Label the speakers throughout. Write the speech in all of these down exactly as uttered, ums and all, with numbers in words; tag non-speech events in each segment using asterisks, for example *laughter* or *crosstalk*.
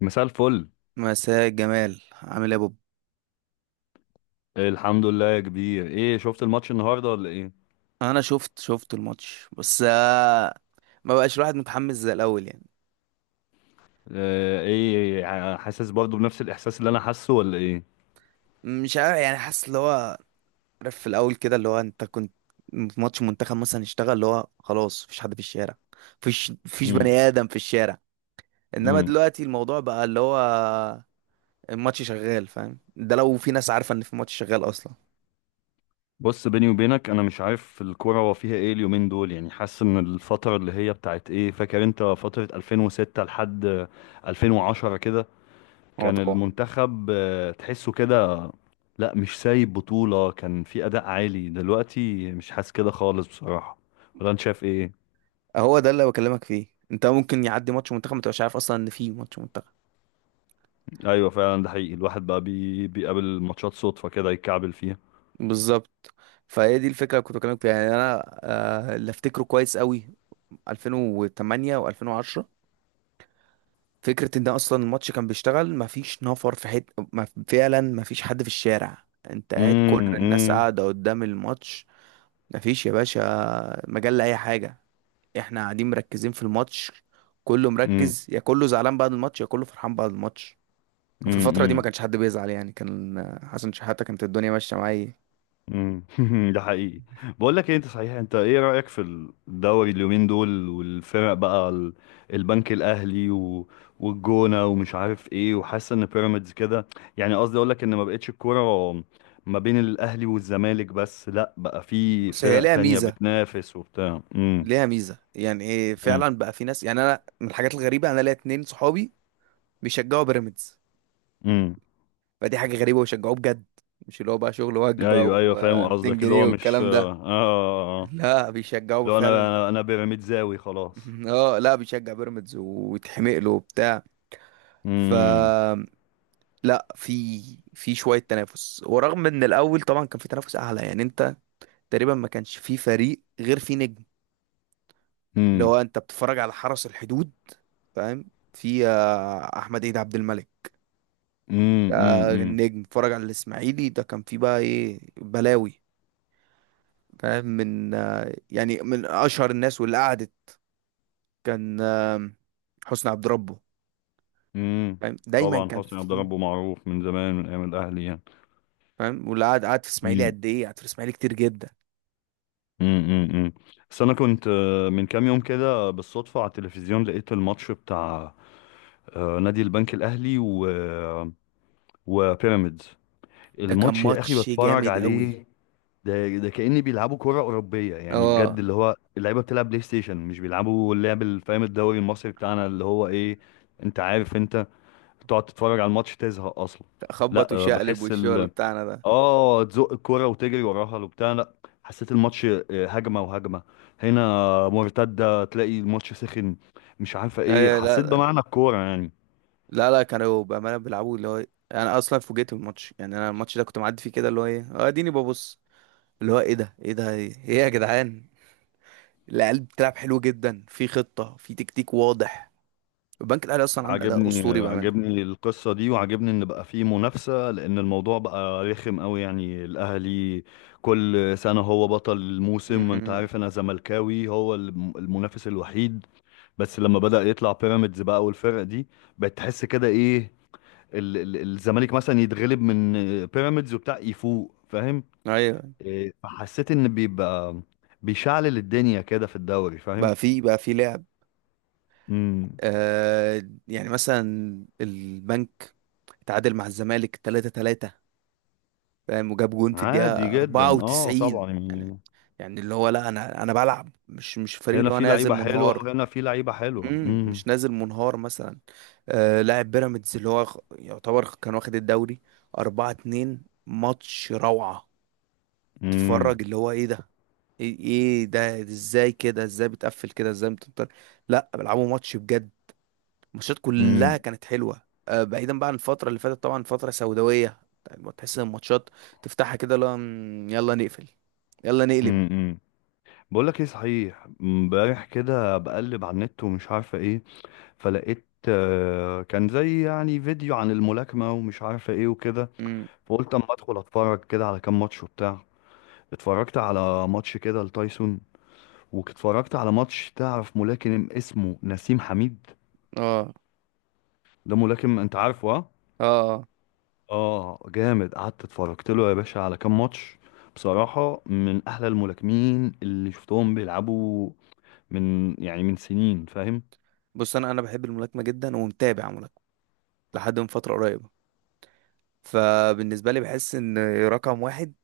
Speaker 1: مساء الفل.
Speaker 2: مساء الجمال. عامل ايه يا بوب؟
Speaker 1: الحمد لله يا كبير، ايه شفت الماتش النهارده ولا ايه؟
Speaker 2: انا شفت شفت الماتش بس آه، ما بقاش الواحد متحمس زي الاول. يعني
Speaker 1: آه، ايه ع- حاسس برضو بنفس الاحساس اللي انا حاسه ولا ايه؟
Speaker 2: مش عارف، يعني حاسس اللي هو، عارف في الاول كده اللي هو انت كنت في ماتش منتخب مثلا اشتغل، اللي هو خلاص مفيش حد في الشارع، مفيش مفيش بني
Speaker 1: امم
Speaker 2: ادم في الشارع. انما
Speaker 1: امم
Speaker 2: دلوقتي الموضوع بقى اللي هو الماتش شغال، فاهم؟ ده لو في ناس عارفه ان في ماتش شغال اصلا.
Speaker 1: بص بيني وبينك، انا مش عارف الكوره هو فيها ايه اليومين دول، يعني حاسس ان الفتره اللي هي بتاعت ايه، فاكر انت فتره ألفين وستة لحد ألفين وعشرة كده
Speaker 2: هو
Speaker 1: كان
Speaker 2: طبعا.
Speaker 1: المنتخب، آه، تحسه كده؟ لا مش سايب بطوله، كان في اداء عالي، دلوقتي مش حاسس كده خالص بصراحه. ولا انت شايف ايه؟
Speaker 2: هو ده اللي بكلمك فيه، انت ممكن يعدي ماتش منتخب ما تبقاش عارف اصلا ان في ماتش.
Speaker 1: ايوه فعلا، ده حقيقي، الواحد بقى بي... بيقابل ماتشات صدفة كده يتكعبل فيها.
Speaker 2: بالظبط. فهي دي الفكره اللي كنت بكلمك فيها، يعني انا آه، اللي افتكره كويس قوي ألفين وثمانية و2010. فكره ان اصلا الماتش كان بيشتغل مفيش نفر في حته، مف... فعلا مفيش حد في الشارع، انت قاعد كل الناس
Speaker 1: امم
Speaker 2: قاعده قدام الماتش. مفيش يا باشا مجال لاي حاجه، احنا قاعدين مركزين في الماتش، كله
Speaker 1: امم
Speaker 2: مركز، يا كله زعلان بعد الماتش يا كله فرحان بعد الماتش. وفي الفتره دي ما
Speaker 1: امم
Speaker 2: كانش حد بيزعل، يعني كان حسن شحاته، كانت الدنيا ماشيه معايا.
Speaker 1: امم *laughs* ده حقيقي. بقول لك ايه، انت صحيح، انت ايه رأيك في الدوري اليومين دول والفرق بقى ال- البنك الاهلي و... والجونة ومش عارف ايه، وحاسس ان بيراميدز كده، يعني قصدي اقول لك ان ما بقتش الكورة ما بين الاهلي والزمالك بس، لا بقى في
Speaker 2: بص، هي
Speaker 1: فرق
Speaker 2: ليها
Speaker 1: تانية
Speaker 2: ميزه،
Speaker 1: بتنافس وبتاع. امم
Speaker 2: ليها ميزه، يعني إيه
Speaker 1: امم
Speaker 2: فعلا بقى في ناس، يعني انا من الحاجات الغريبه انا ليا اتنين صحابي بيشجعوا بيراميدز.
Speaker 1: امم.
Speaker 2: فدي حاجه غريبه، ويشجعوه بجد، مش اللي هو بقى شغل وجبه
Speaker 1: ايوه ايوه، فاهم
Speaker 2: و200
Speaker 1: قصدك، اللي
Speaker 2: جنيه
Speaker 1: هو مش
Speaker 2: والكلام
Speaker 1: اه
Speaker 2: ده.
Speaker 1: اه اه
Speaker 2: لا بيشجعوه
Speaker 1: لو انا
Speaker 2: فعلا.
Speaker 1: انا انا بيراميد زاوي خلاص.
Speaker 2: *laughs* اه، لا بيشجع بيراميدز ويتحمق له وبتاع. ف،
Speaker 1: امم
Speaker 2: لا في، في شويه تنافس. ورغم ان الاول طبعا كان في تنافس اعلى، يعني انت تقريبا ما كانش في فريق غير في نجم، اللي
Speaker 1: امم
Speaker 2: هو انت بتتفرج على حرس الحدود، فاهم؟ في آه، احمد عيد عبد الملك،
Speaker 1: امم
Speaker 2: ده
Speaker 1: امم
Speaker 2: النجم. اتفرج على الاسماعيلي، ده كان فيه بقى ايه بلاوي، فاهم؟ من آه، يعني من اشهر الناس واللي قعدت، كان آه، حسني عبد ربه،
Speaker 1: امم
Speaker 2: فاهم؟ دايما
Speaker 1: طبعا
Speaker 2: كان
Speaker 1: حسني عبد
Speaker 2: فيه.
Speaker 1: ربه معروف من زمان من ايام الاهلي يعني.
Speaker 2: فاهم؟ واللي قعد قعد في الاسماعيلي
Speaker 1: امم
Speaker 2: قد ايه، قعد في الاسماعيلي كتير جدا.
Speaker 1: امم امم بس انا كنت، آه، من كام يوم كده بالصدفه على التلفزيون لقيت الماتش بتاع آه، نادي البنك الاهلي و آه، وبيراميدز.
Speaker 2: ده كان
Speaker 1: الماتش يا اخي
Speaker 2: ماتش
Speaker 1: بتفرج
Speaker 2: جامد قوي.
Speaker 1: عليه، ده ده كأني بيلعبوا كرة أوروبية يعني، بجد
Speaker 2: اه،
Speaker 1: اللي هو اللعيبة بتلعب بلاي ستيشن، مش بيلعبوا اللعب اللي فاهم الدوري المصري بتاعنا اللي هو إيه. أنت عارف، أنت تقعد تتفرج على الماتش تزهق أصلا.
Speaker 2: خبط
Speaker 1: لا، آه،
Speaker 2: وشقلب
Speaker 1: بحس
Speaker 2: والشغل
Speaker 1: ال
Speaker 2: بتاعنا ده.
Speaker 1: آه، تزق الكرة وتجري وراها وبتاع، لا، حسيت الماتش، آه، هجمة وهجمة هنا مرتدة، تلاقي الماتش سخن مش عارفة إيه،
Speaker 2: آه، لا
Speaker 1: حسيت
Speaker 2: لا،
Speaker 1: بمعنى الكورة يعني.
Speaker 2: لا لا، كانوا بأمانة بيلعبوا اللي هو، انا اصلا فوجئت بالماتش. يعني انا الماتش ده كنت معدي فيه كده، اللي هو ايه، اه اديني ببص، اللي هو ايه ده، ايه ده، ايه يا جدعان؟ العيال بتلعب حلو جدا، في خطة، في تكتيك واضح. البنك الأهلي أصلا عامل أداء
Speaker 1: عجبني،
Speaker 2: أسطوري بأمانة.
Speaker 1: عجبني القصة دي، وعجبني ان بقى فيه منافسة، لان الموضوع بقى رخم قوي، يعني الاهلي كل سنة هو بطل الموسم، وانت
Speaker 2: أمم.
Speaker 1: عارف انا زملكاوي، هو الم- المنافس الوحيد. بس لما بدأ يطلع بيراميدز بقى والفرق دي، بقت تحس كده ايه، ال- ال- الزمالك مثلا يتغلب من بيراميدز وبتاع، يفوق فاهم؟
Speaker 2: أيوه،
Speaker 1: إيه، فحسيت ان بيبقى بيشعلل الدنيا كده في الدوري فاهم.
Speaker 2: بقى في، بقى في لعب.
Speaker 1: امم.
Speaker 2: آه، يعني مثلا البنك اتعادل مع الزمالك تلاتة تلاتة، فاهم؟ وجاب جون في الدقيقة
Speaker 1: عادي جدا اه
Speaker 2: أربعة وتسعين.
Speaker 1: طبعا
Speaker 2: يعني
Speaker 1: يعني،
Speaker 2: يعني اللي هو لا، أنا أنا بلعب، مش مش فريق
Speaker 1: هنا
Speaker 2: اللي هو
Speaker 1: في
Speaker 2: نازل
Speaker 1: لعيبة حلوة
Speaker 2: منهار.
Speaker 1: وهنا في لعيبة حلوة.
Speaker 2: امم،
Speaker 1: امم
Speaker 2: مش نازل منهار مثلا. آه، لاعب بيراميدز اللي هو خ- يعتبر كان واخد الدوري أربعة اتنين، ماتش روعة.
Speaker 1: امم
Speaker 2: تتفرج اللي هو ايه ده، ايه، إيه ده، ازاي كده، ازاي بتقفل كده، ازاي بتنطر؟ لا بيلعبوا ماتش بجد. الماتشات كلها
Speaker 1: امم
Speaker 2: كانت حلوه، آه، بعيدا بقى عن الفتره اللي فاتت طبعا، فتره سوداويه. يعني تحس ان الماتشات تفتحها كده، لا مم، يلا نقفل، يلا نقلب.
Speaker 1: امم بقول لك ايه صحيح، امبارح كده بقلب على النت ومش عارفة ايه، فلقيت آه، كان زي يعني فيديو عن الملاكمة ومش عارفة ايه وكده،
Speaker 2: امم.
Speaker 1: فقلت اما ادخل اتفرج كده على كام ماتش وبتاع، اتفرجت على ماتش كده لتايسون، واتفرجت على ماتش، تعرف ملاكم اسمه نسيم حميد؟
Speaker 2: اه.
Speaker 1: ده ملاكم انت عارفه، ها؟
Speaker 2: اه. آه.
Speaker 1: اه جامد، قعدت اتفرجت له يا باشا على كام ماتش، بصراحة من أحلى الملاكمين اللي شفتهم بيلعبوا، من يعني من سنين فاهم.
Speaker 2: بص، انا انا بحب الملاكمه جدا ومتابع ملاكمه لحد من فتره قريبه. فبالنسبه لي بحس ان رقم واحد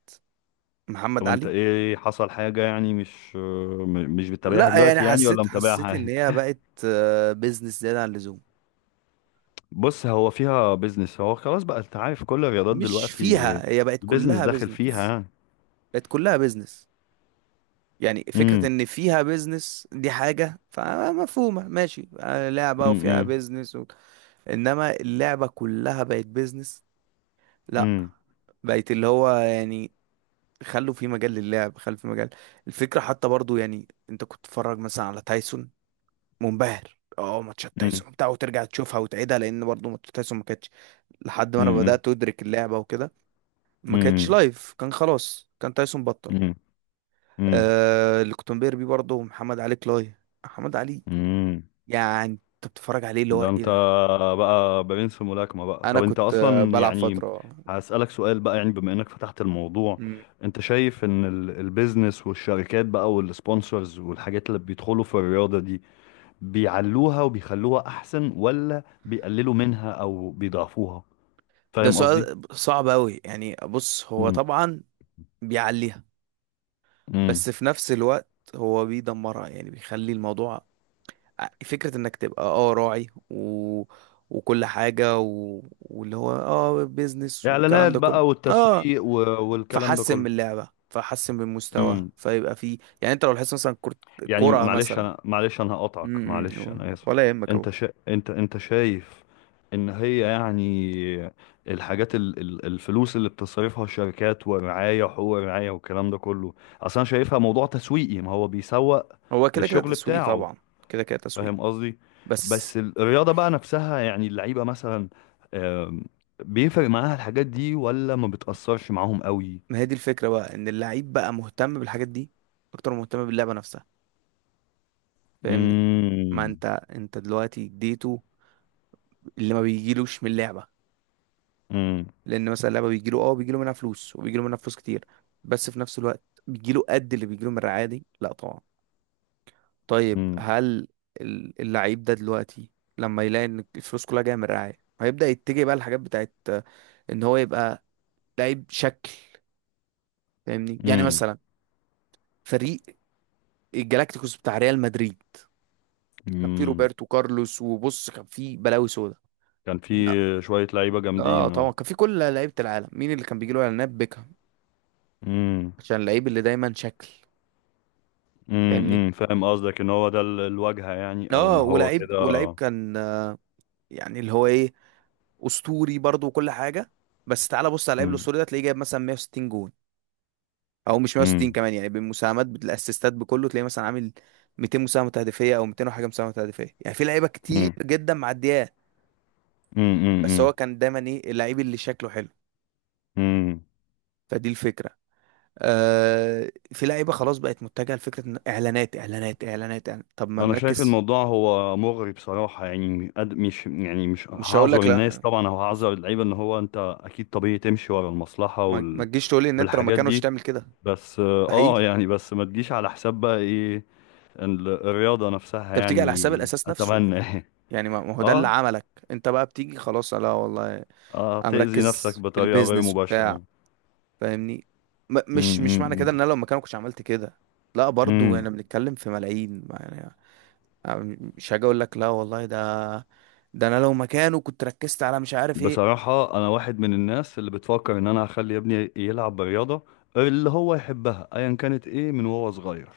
Speaker 2: محمد
Speaker 1: طب انت
Speaker 2: علي.
Speaker 1: ايه، حصل حاجة يعني مش م- مش بتتابعها
Speaker 2: لا يعني
Speaker 1: دلوقتي يعني ولا
Speaker 2: حسيت،
Speaker 1: متابعها
Speaker 2: حسيت ان
Speaker 1: عادي؟
Speaker 2: هي بقت بيزنس زياده عن اللزوم.
Speaker 1: بص هو فيها بيزنس، هو خلاص بقى انت عارف كل الرياضات
Speaker 2: مش
Speaker 1: دلوقتي
Speaker 2: فيها، هي بقت
Speaker 1: البيزنس
Speaker 2: كلها
Speaker 1: داخل فيها
Speaker 2: بيزنس،
Speaker 1: يعني.
Speaker 2: بقت كلها بيزنس. يعني فكرة
Speaker 1: امم
Speaker 2: ان فيها بيزنس دي حاجة فمفهومة، ماشي، آه، لعبة وفيها
Speaker 1: امم
Speaker 2: بيزنس و... انما اللعبة كلها بقت بيزنس. لا،
Speaker 1: امم
Speaker 2: بقت اللي هو يعني خلوا في مجال للعب، خلوا في مجال. الفكرة حتى برضو، يعني انت كنت تتفرج مثلا على تايسون منبهر. اه، ماتشات
Speaker 1: امم
Speaker 2: تايسون بتاع وترجع تشوفها وتعيدها، لان برضو ماتشات تايسون ما كانتش، لحد ما انا
Speaker 1: امم
Speaker 2: بدأت ادرك اللعبة وكده، ما كانتش
Speaker 1: امم
Speaker 2: لايف، كان خلاص، كان تايسون بطل.
Speaker 1: امم
Speaker 2: آه، اللي كنت بنبهر بيه برضه محمد علي كلاي. محمد علي،
Speaker 1: امم
Speaker 2: يعني انت بتتفرج عليه اللي هو
Speaker 1: ده
Speaker 2: ايه
Speaker 1: انت
Speaker 2: ده.
Speaker 1: بقى برنس في ملاكمة بقى.
Speaker 2: انا
Speaker 1: طب انت
Speaker 2: كنت آه،
Speaker 1: اصلا
Speaker 2: بلعب
Speaker 1: يعني،
Speaker 2: فتره.
Speaker 1: هسألك سؤال بقى يعني بما انك فتحت الموضوع،
Speaker 2: مم.
Speaker 1: انت شايف ان ال- البيزنس والشركات بقى والسبونسرز والحاجات اللي بيدخلوا في الرياضة دي، بيعلوها وبيخلوها احسن، ولا بيقللوا منها او بيضعفوها؟
Speaker 2: ده
Speaker 1: فاهم قصدي؟
Speaker 2: سؤال صعب قوي. يعني بص، هو
Speaker 1: امم
Speaker 2: طبعا بيعليها،
Speaker 1: امم
Speaker 2: بس في نفس الوقت هو بيدمرها. يعني بيخلي الموضوع، ع- فكره انك تبقى اه راعي و... وكل حاجه و... واللي هو اه بيزنس والكلام
Speaker 1: اعلانات
Speaker 2: ده كله،
Speaker 1: بقى
Speaker 2: اه،
Speaker 1: والتسويق و- والكلام ده
Speaker 2: فحسن من اللعبه، فحسن من مستواه،
Speaker 1: كله.
Speaker 2: فيبقى فيه. يعني انت لو لاحظت مثلا كرة،
Speaker 1: يعني
Speaker 2: كرة
Speaker 1: معلش
Speaker 2: مثلا.
Speaker 1: انا، معلش انا هقطعك،
Speaker 2: امم.
Speaker 1: معلش انا اسف.
Speaker 2: ولا يهمك اهو.
Speaker 1: انت شا... انت انت شايف ان هي يعني الحاجات ال... ال- الفلوس اللي بتصرفها الشركات ورعاية وحقوق رعاية والكلام ده كله، اصلا انا شايفها موضوع تسويقي، ما هو بيسوق
Speaker 2: هو كده كده
Speaker 1: للشغل
Speaker 2: تسويق
Speaker 1: بتاعه،
Speaker 2: طبعا، كده كده تسويق.
Speaker 1: فاهم قصدي؟
Speaker 2: بس
Speaker 1: بس الرياضة بقى نفسها يعني، اللعيبة مثلا، آم، بيفرق معاها الحاجات دي ولا ما بتأثرش معاهم قوي؟
Speaker 2: ما هي دي الفكرة بقى، ان اللعيب بقى مهتم بالحاجات دي اكتر ما مهتم باللعبة نفسها. فاهمني؟ ما
Speaker 1: امم
Speaker 2: انت انت دلوقتي اديته اللي ما بيجيلوش من اللعبة.
Speaker 1: امم
Speaker 2: لان مثلا اللعبة بيجيله اه، بيجيله منها فلوس وبيجيله منها فلوس كتير، بس في نفس الوقت بيجيله قد اللي بيجيله من الرعاية دي؟ لا طبعا. طيب، هل ال- اللعيب ده دلوقتي لما يلاقي ان الفلوس كلها جاية من الرعاية هيبدأ يتجه بقى الحاجات بتاعت آه، ان هو يبقى لعيب شكل. فاهمني؟ يعني مثلا فريق الجالاكتيكوس بتاع ريال مدريد، كان فيه
Speaker 1: امم
Speaker 2: روبرتو كارلوس، وبص كان فيه بلاوي سودا.
Speaker 1: كان في
Speaker 2: مين أ-
Speaker 1: شوية لعيبة
Speaker 2: اه
Speaker 1: جامدين
Speaker 2: طبعا
Speaker 1: اه.
Speaker 2: كان فيه كل لعيبه العالم. مين اللي كان بيجي له اعلانات؟ بيكهام،
Speaker 1: امم
Speaker 2: عشان اللعيب اللي دايما شكل.
Speaker 1: امم
Speaker 2: فاهمني؟
Speaker 1: أمم، فاهم قصدك ان هو ده ال- الواجهة يعني، او
Speaker 2: اه،
Speaker 1: ان هو
Speaker 2: ولعيب،
Speaker 1: كده
Speaker 2: ولعيب
Speaker 1: آه.
Speaker 2: كان آه، يعني اللي هو ايه، اسطوري برضو وكل حاجه. بس تعالى بص على اللعيب
Speaker 1: امم
Speaker 2: الاسطوري ده، تلاقيه جايب مثلا مية وستين جون، او مش مية وستين
Speaker 1: امم
Speaker 2: كمان، يعني بالمساهمات بالاسيستات بكله، تلاقيه مثلا عامل ميتين مساهمه هدفيه، او ميتين وحاجه مساهمه هدفيه. يعني في لعيبه كتير
Speaker 1: امم
Speaker 2: جدا معديه،
Speaker 1: امم
Speaker 2: بس
Speaker 1: امم
Speaker 2: هو كان دايما ايه؟ اللعيب اللي شكله حلو.
Speaker 1: أمم.
Speaker 2: فدي الفكره. آه، في لعيبه خلاص بقت متجهه لفكره إن اعلانات، اعلانات، اعلانات، إعلان. طب ما
Speaker 1: انا شايف
Speaker 2: نركز.
Speaker 1: الموضوع هو مغري بصراحة يعني، قد- مش يعني مش
Speaker 2: مش هقول
Speaker 1: هعذر
Speaker 2: لك
Speaker 1: الناس
Speaker 2: لا،
Speaker 1: طبعا او هعذر اللعيبة، ان هو انت اكيد طبيعي تمشي ورا المصلحة
Speaker 2: ما ما
Speaker 1: وال...
Speaker 2: تجيش تقول لي ان انت لو
Speaker 1: والحاجات
Speaker 2: مكانوش
Speaker 1: دي،
Speaker 2: تعمل كده.
Speaker 1: بس اه
Speaker 2: مستحيل.
Speaker 1: آه، يعني بس ما تجيش على حساب بقى ايه، ال- الرياضة نفسها
Speaker 2: انت بتيجي على حساب
Speaker 1: يعني،
Speaker 2: الاساس نفسه،
Speaker 1: اتمنى *laughs*
Speaker 2: يعني ما ما هو ده اللي
Speaker 1: اه
Speaker 2: عملك، انت بقى بتيجي خلاص، لا والله
Speaker 1: اه
Speaker 2: انا
Speaker 1: تأذي نفسك
Speaker 2: مركز في
Speaker 1: بطريقة غير
Speaker 2: البيزنس وبتاع.
Speaker 1: مباشرة.
Speaker 2: فاهمني؟ م مش مش معنى كده
Speaker 1: امم
Speaker 2: ان انا لو مكانك كنتش عملت كده، لا، برضو احنا
Speaker 1: امم
Speaker 2: بنتكلم في ملايين يعني. أنا مش هاجي اقول لك لا والله ده، ده انا لو مكانه كنت ركزت على مش عارف ايه.
Speaker 1: بصراحة أنا واحد من الناس اللي بتفكر إن أنا أخلي ابني يلعب برياضة اللي هو يحبها أيا كانت إيه من وهو صغير،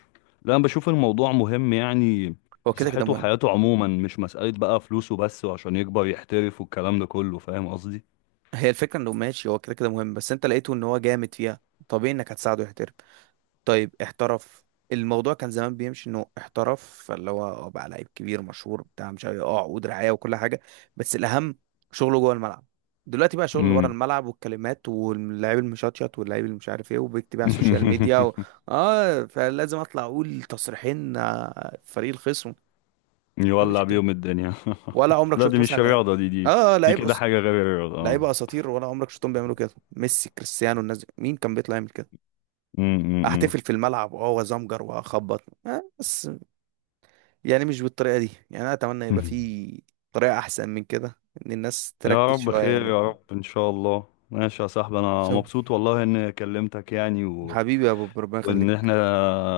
Speaker 1: لأن بشوف الموضوع مهم يعني
Speaker 2: هو كده كده
Speaker 1: لصحته
Speaker 2: مهم.
Speaker 1: وحياته عموما، مش مسألة بقى فلوسه بس وعشان يكبر يحترف والكلام ده كله، فاهم قصدي؟
Speaker 2: *laughs* هي الفكره انه ماشي، هو كده كده مهم، بس انت لقيته ان هو جامد فيها، طبيعي انك هتساعده يحترف. طيب احترف. الموضوع كان زمان بيمشي انه احترف، فاللي هو آه، بقى لعيب كبير مشهور بتاع مش عارف إيه، اه عقود رعايه وكل حاجه، بس الاهم شغله جوه الملعب. دلوقتي بقى شغل ورا
Speaker 1: امم.
Speaker 2: الملعب، والكلمات، واللاعب المشطشط، واللاعب اللي مش عارف ايه، وبيكتب على السوشيال ميديا و... اه، فلازم اطلع اقول تصريحين آه، فريق الخصم. مفيش
Speaker 1: يولع
Speaker 2: الكلام.
Speaker 1: بيهم الدنيا.
Speaker 2: ولا
Speaker 1: *laughs*
Speaker 2: عمرك
Speaker 1: لا دي
Speaker 2: شفت
Speaker 1: مش
Speaker 2: مثلا لعيب،
Speaker 1: رياضة، دي دي
Speaker 2: اه آه،
Speaker 1: دي
Speaker 2: لعيب
Speaker 1: كده
Speaker 2: أس...
Speaker 1: حاجة غير الرياضة اه.
Speaker 2: لعيبه اساطير، ولا عمرك شفتهم بيعملوا كده؟ ميسي، كريستيانو، الناس دي مين كان بيطلع يعمل كده؟
Speaker 1: امم.
Speaker 2: احتفل في الملعب واه وازمجر واخبط، آه، بس يعني مش بالطريقه دي. يعني انا اتمنى يبقى
Speaker 1: *laughs*
Speaker 2: في طريقه احسن من كده، ان الناس
Speaker 1: يا
Speaker 2: تركز
Speaker 1: رب
Speaker 2: شويه
Speaker 1: خير،
Speaker 2: يعني.
Speaker 1: يا رب ان شاء الله. ماشي يا صاحبي، انا
Speaker 2: شوف
Speaker 1: مبسوط والله اني كلمتك يعني، و...
Speaker 2: حبيبي يا بوب، ربنا
Speaker 1: وان
Speaker 2: يخليك.
Speaker 1: احنا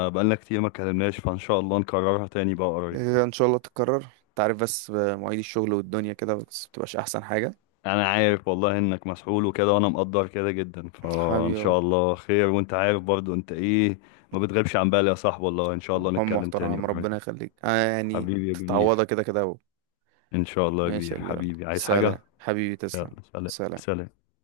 Speaker 1: بقالنا كتير ما اتكلمناش، فان شاء الله نكررها تاني بقى قريب.
Speaker 2: آه، ان شاء الله تتكرر. تعرف بس آه، مواعيد الشغل والدنيا كده، بس بتبقاش احسن حاجه.
Speaker 1: انا عارف والله انك مسحول وكده، وانا مقدر كده جدا، فان
Speaker 2: حبيبي يا بوب.
Speaker 1: شاء الله خير، وانت عارف برضو انت ايه، ما بتغيبش عن بالي يا صاحبي والله، ان شاء الله
Speaker 2: هم
Speaker 1: نتكلم تاني
Speaker 2: محترم،
Speaker 1: قريب.
Speaker 2: ربنا يخليك. آه يعني
Speaker 1: حبيبي يا كبير،
Speaker 2: تتعوضها كده كده.
Speaker 1: ان شاء الله يا
Speaker 2: ماشي يا
Speaker 1: كبير
Speaker 2: كبير.
Speaker 1: حبيبي، عايز حاجة؟
Speaker 2: سلام حبيبي، تسلم.
Speaker 1: يلا سلام
Speaker 2: سلام.
Speaker 1: سلام.